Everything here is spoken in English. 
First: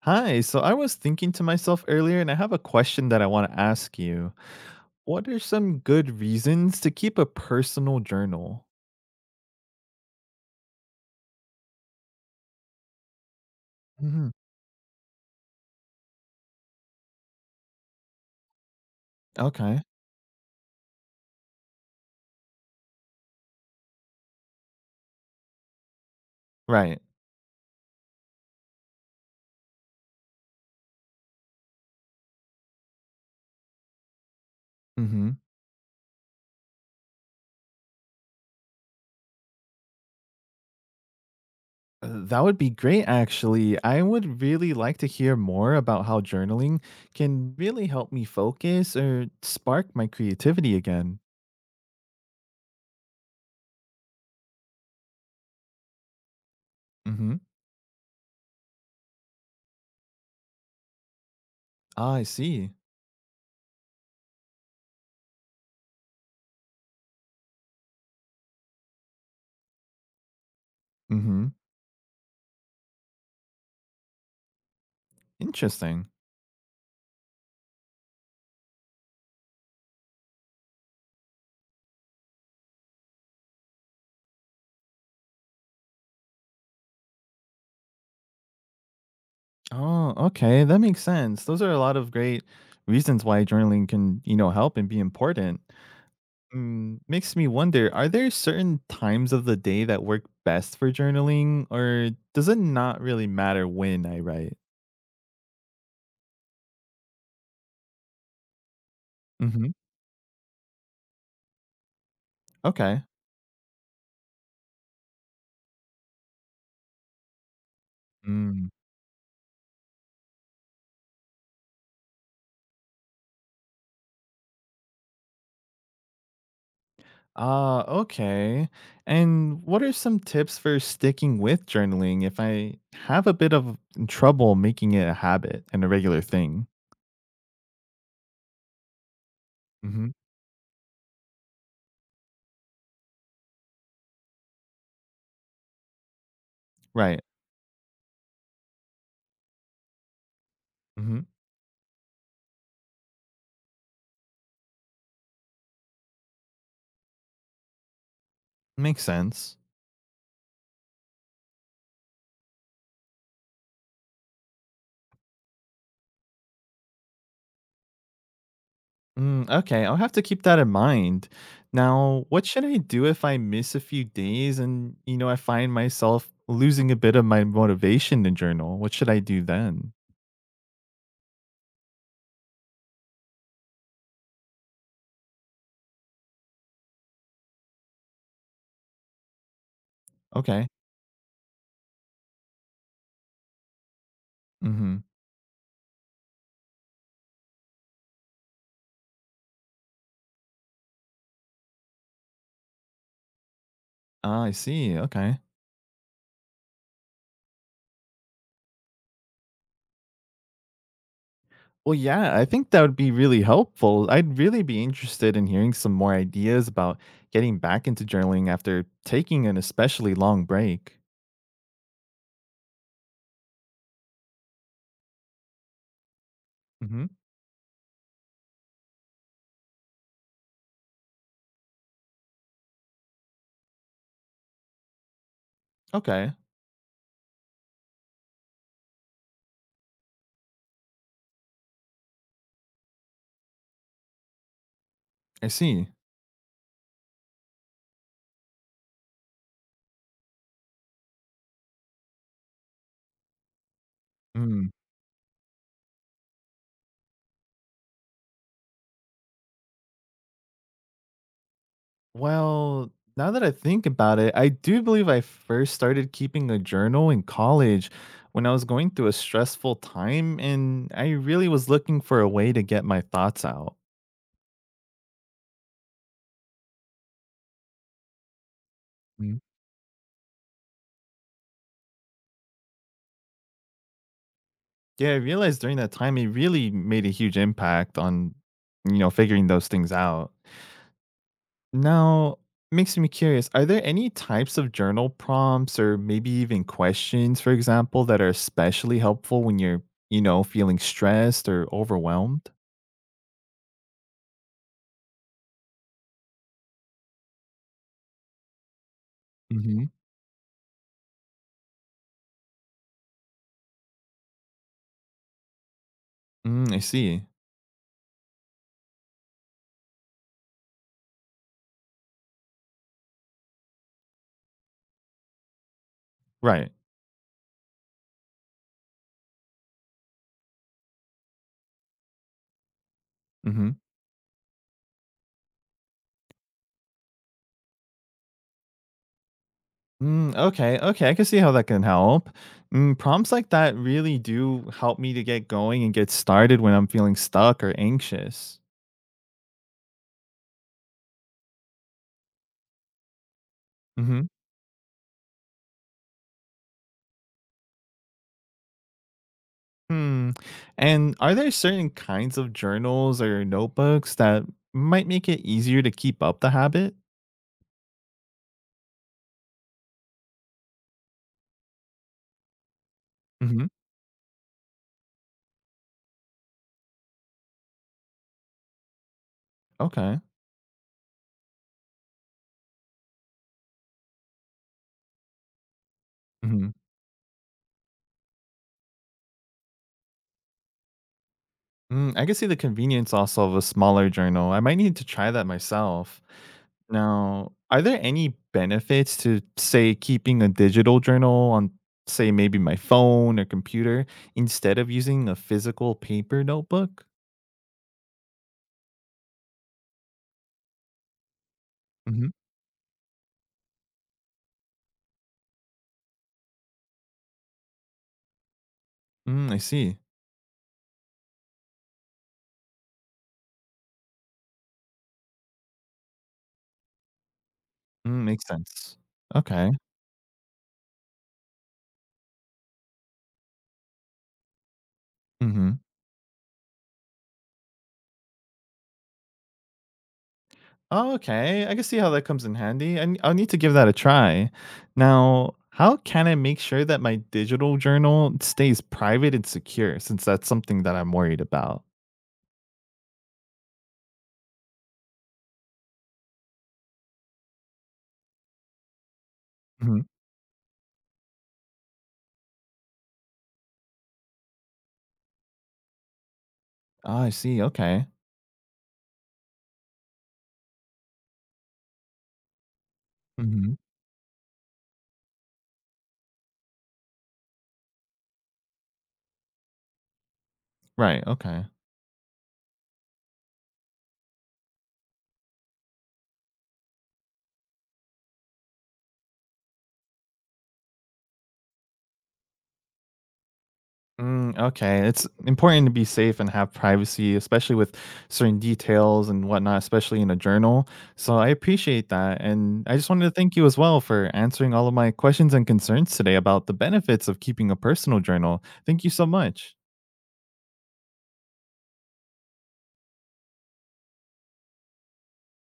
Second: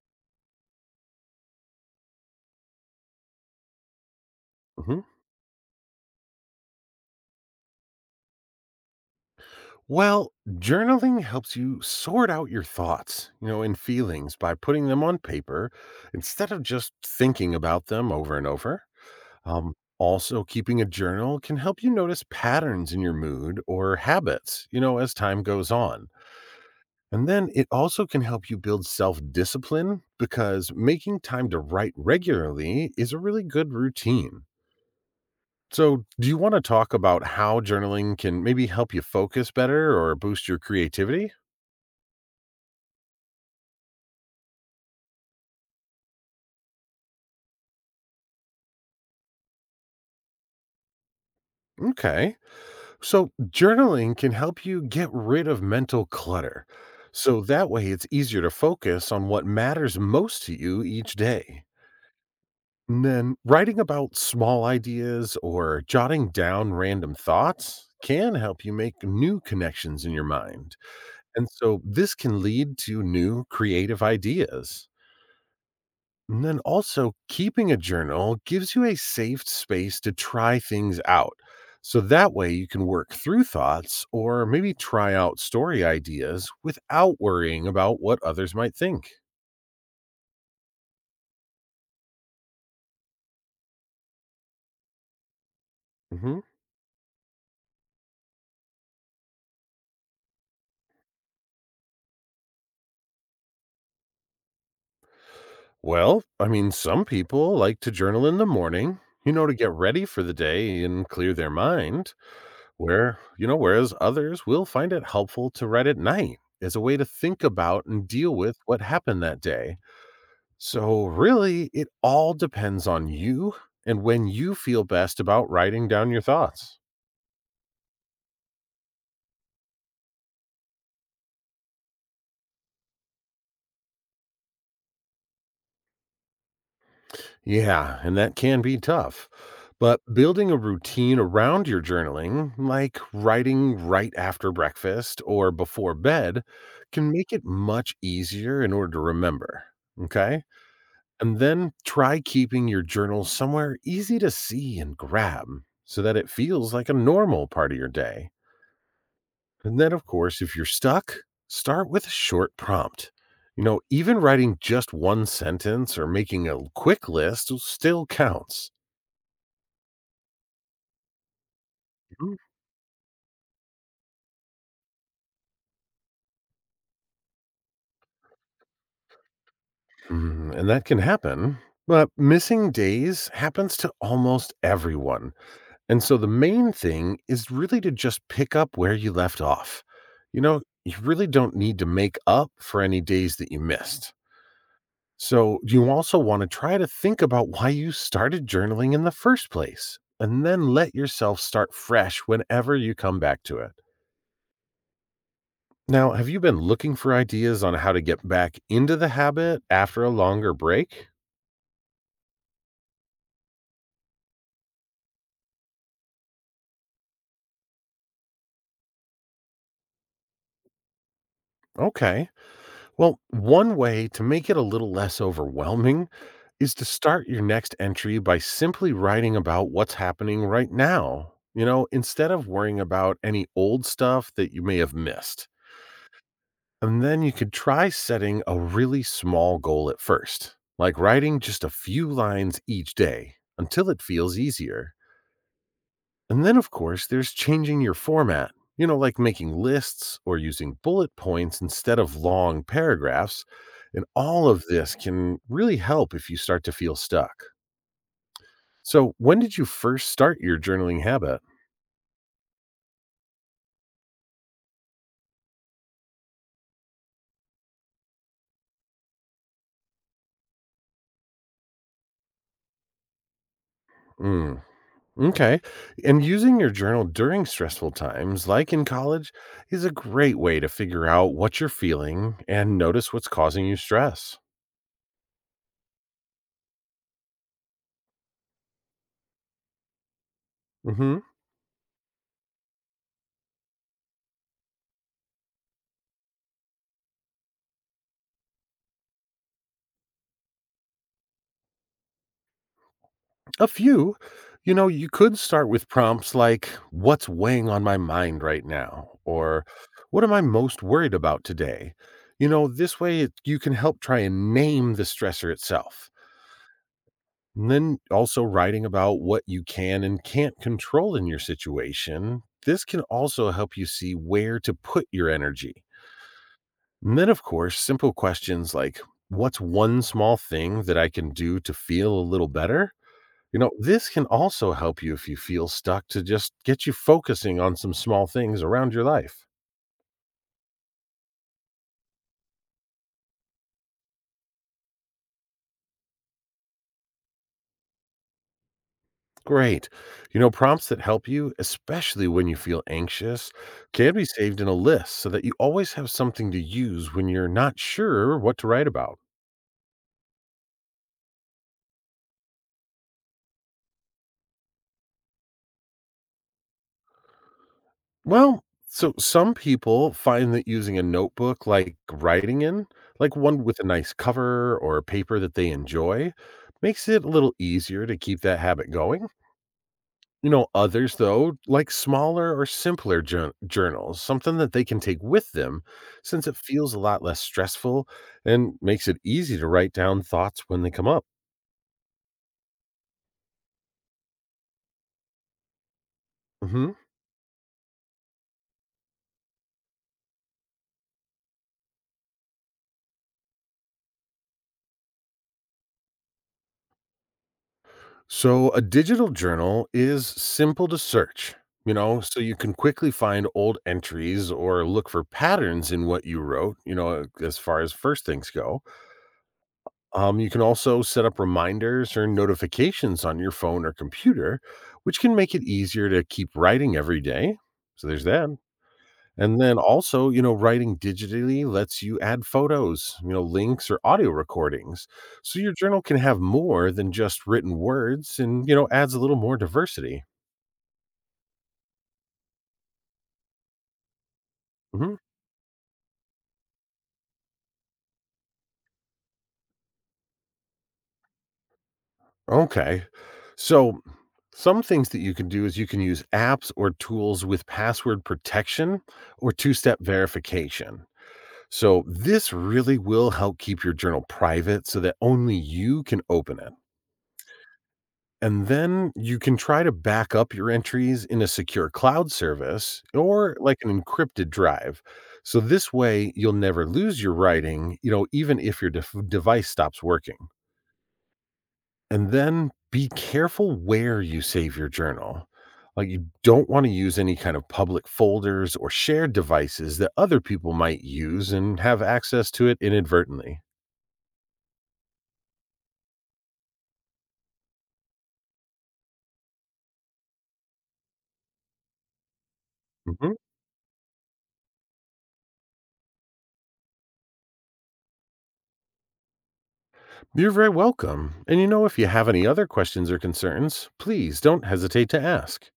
Hi, so I was thinking to myself earlier, and I have a question that I want to ask you. Mhm. What are some good reasons to keep a personal journal? Well, journaling helps you sort out your thoughts, you know, and Hmm. feelings by putting them on paper instead of just thinking about them over and over. Okay. Also, keeping a journal can help you notice patterns in your mood or habits, you know, as time goes on. Right. And then it also can help you build self discipline because making time to write regularly is a really good routine. Hmm. So, do you want to talk about how journaling can maybe help you focus better or boost your creativity? That would be great, actually. I would really like to hear more about how journaling can really help me focus or spark my creativity again. Okay. So journaling can help you get rid of mental clutter. Hmm. So that way it's easier to focus on what matters most to you each day. Ah, I see. And then writing about small ideas or jotting down random thoughts can help you make new connections in your mind. Hmm. And so this can lead to new creative ideas. Interesting. And then also, keeping a journal gives you a safe space to try things out. So that way you can work through thoughts or maybe try out story ideas without worrying about what others might think. Oh, okay. That makes sense. Those are a lot of great reasons why journaling can, you know, help and be important. Hmm. Mm, makes me wonder, are there certain times of the day that work best for journaling, or does it not really matter when I write? Well, I mean, some people like to journal in the morning, you know, to Hmm. get ready for the day and clear their mind, Okay. Whereas others will find it helpful to write at night as a way to think about and deal with Mm. what happened that day. So, really, it all depends on you and when you feel best about writing down your thoughts. Ah, okay. And what are some tips for sticking with journaling if I have a bit of trouble making it a habit and a regular thing? Yeah, and that can be tough. But Hmm. building a routine around your journaling, like writing right after breakfast or before bed, can Right. make it much easier in order to remember. Okay. Hmm. And then try keeping your journal somewhere easy to see and grab so that it feels like a normal part of your day. Makes sense. And then, of course, if you're stuck, start with a short prompt. You know, even writing just one sentence or making a quick list still counts. Mm, okay, I'll have to keep that in mind. Now, Mhm. what should I do if I miss a few days and, I find myself losing a bit of my motivation to journal? What should I do then? And that can happen. But missing days happens to almost everyone. And so the main thing is really to just pick up where you left off. You know, Okay. you really don't need to make up for any days that you missed. Mm-hmm. So, you also want to try to think about why you started journaling in the first place, and then let yourself start fresh whenever you come back to it. Ah, I see. Okay. Now, have you been looking for ideas on how to get back into the habit after a longer break? Well, yeah, I think that would be really helpful. I'd really be interested in hearing some more ideas about getting back into journaling after taking an especially long break. Okay. Well, one way to make it a little less overwhelming is to Mm-hmm. start your next entry by simply writing about what's happening right now, you know, instead of worrying about any old stuff that you may have missed. Okay, And then you could try setting a really small goal at first, like writing just a few lines each day until it feels easier. I see. And then, of course, there's changing your format, you know, like making lists or using bullet points instead of long paragraphs. And all of Mm. this can really help if you start to feel stuck. So, when did you first start your journaling habit? Well, now that I think about it, I do believe I first started keeping a journal in college when I was going through a stressful time and I really was looking for a way to get my thoughts out. Mm. Okay. And using your journal during stressful times, like in college, Mhm. is a great way to figure out what you're feeling and notice what's causing you stress. Yeah, I realized during that time it really made a huge impact on, figuring those things out. Hmm. Now, makes me curious, are there any types of journal prompts or maybe even questions, for example, that are especially helpful when you're feeling stressed or overwhelmed? A few, you know, you could start with prompts like, "What's weighing on my mind right now?" Or "What am I most worried about today?" You know, this way you can help try and name the stressor itself. Mm, I see. And then also writing about what you can and can't control in your situation. This can also help you see where to put your energy. Right. And then, of course, simple questions like, "What's one small thing that I can do to feel a little better?" You know, Mhm. this can also help you if you feel stuck to just get you focusing on some small things around your life. Mm, okay, okay, I can see how that can help. Mm, prompts like that really do help me to get going and get started when I'm feeling stuck or anxious. Great. You know, prompts that help you, especially when you feel anxious, can be Mhm. saved in a list so that you always have something to use when you're not sure what to write about. Hmm. And are there certain kinds of journals or notebooks that might make it easier to keep up the habit? Well, so some people find that using a notebook like writing in, like one Mhm. with a nice cover or paper that they enjoy, makes it a little easier to keep that habit going. Okay. You know, others, though, like smaller or simpler journals, something that they can take with them since it Mhm. feels a lot less stressful and makes it easy to write down thoughts when they come up. Mm, I can see the convenience also of a smaller journal. I might need to try that myself. Mhm. Now, are there any benefits to, say, keeping a digital journal on, say, maybe my phone or computer instead of using a physical paper notebook? So, a digital journal is simple to search, you know, Hmm. so you can quickly find old entries or look for patterns in what you wrote, you know, as far as first things go. Mm, I see. You can also set up reminders or notifications on your phone or computer, which can make it easier to keep writing every day. So there's Mm, makes that. sense. And Okay. then also, you know, writing digitally lets you add photos, you know, links or audio recordings. So your Mm-hmm. journal can have more than just written words and, you know, adds a little more diversity. Oh, okay. I can see how that comes in handy. I'll need to give that a try. Mhm. Now, how can I make sure that my digital journal stays private and secure since that's something that I'm worried about? Okay. So, some things that you can do is you can use apps or tools with password protection or two step Mhm. verification. So, this really will help keep your journal private so that only you can open it. Ah, I see. Okay. And then you can try to back up your entries in a secure cloud service or Mhm. like an encrypted drive. So, this way you'll never lose your writing, you know, even if your device stops working. Right. Okay. And then be careful where you save your journal. Like, you don't want to use any kind of public folders or shared devices that other people might use and have access to it inadvertently. Mm, okay. It's important to be safe and have privacy, especially with certain details and whatnot, especially in a journal. So I appreciate that. And I just wanted to Mhm. thank you as well for answering all of my questions and concerns today about the benefits of keeping a personal journal. Thank you so much. You're very welcome. And you know, if you have any other questions or concerns, please don't hesitate to ask.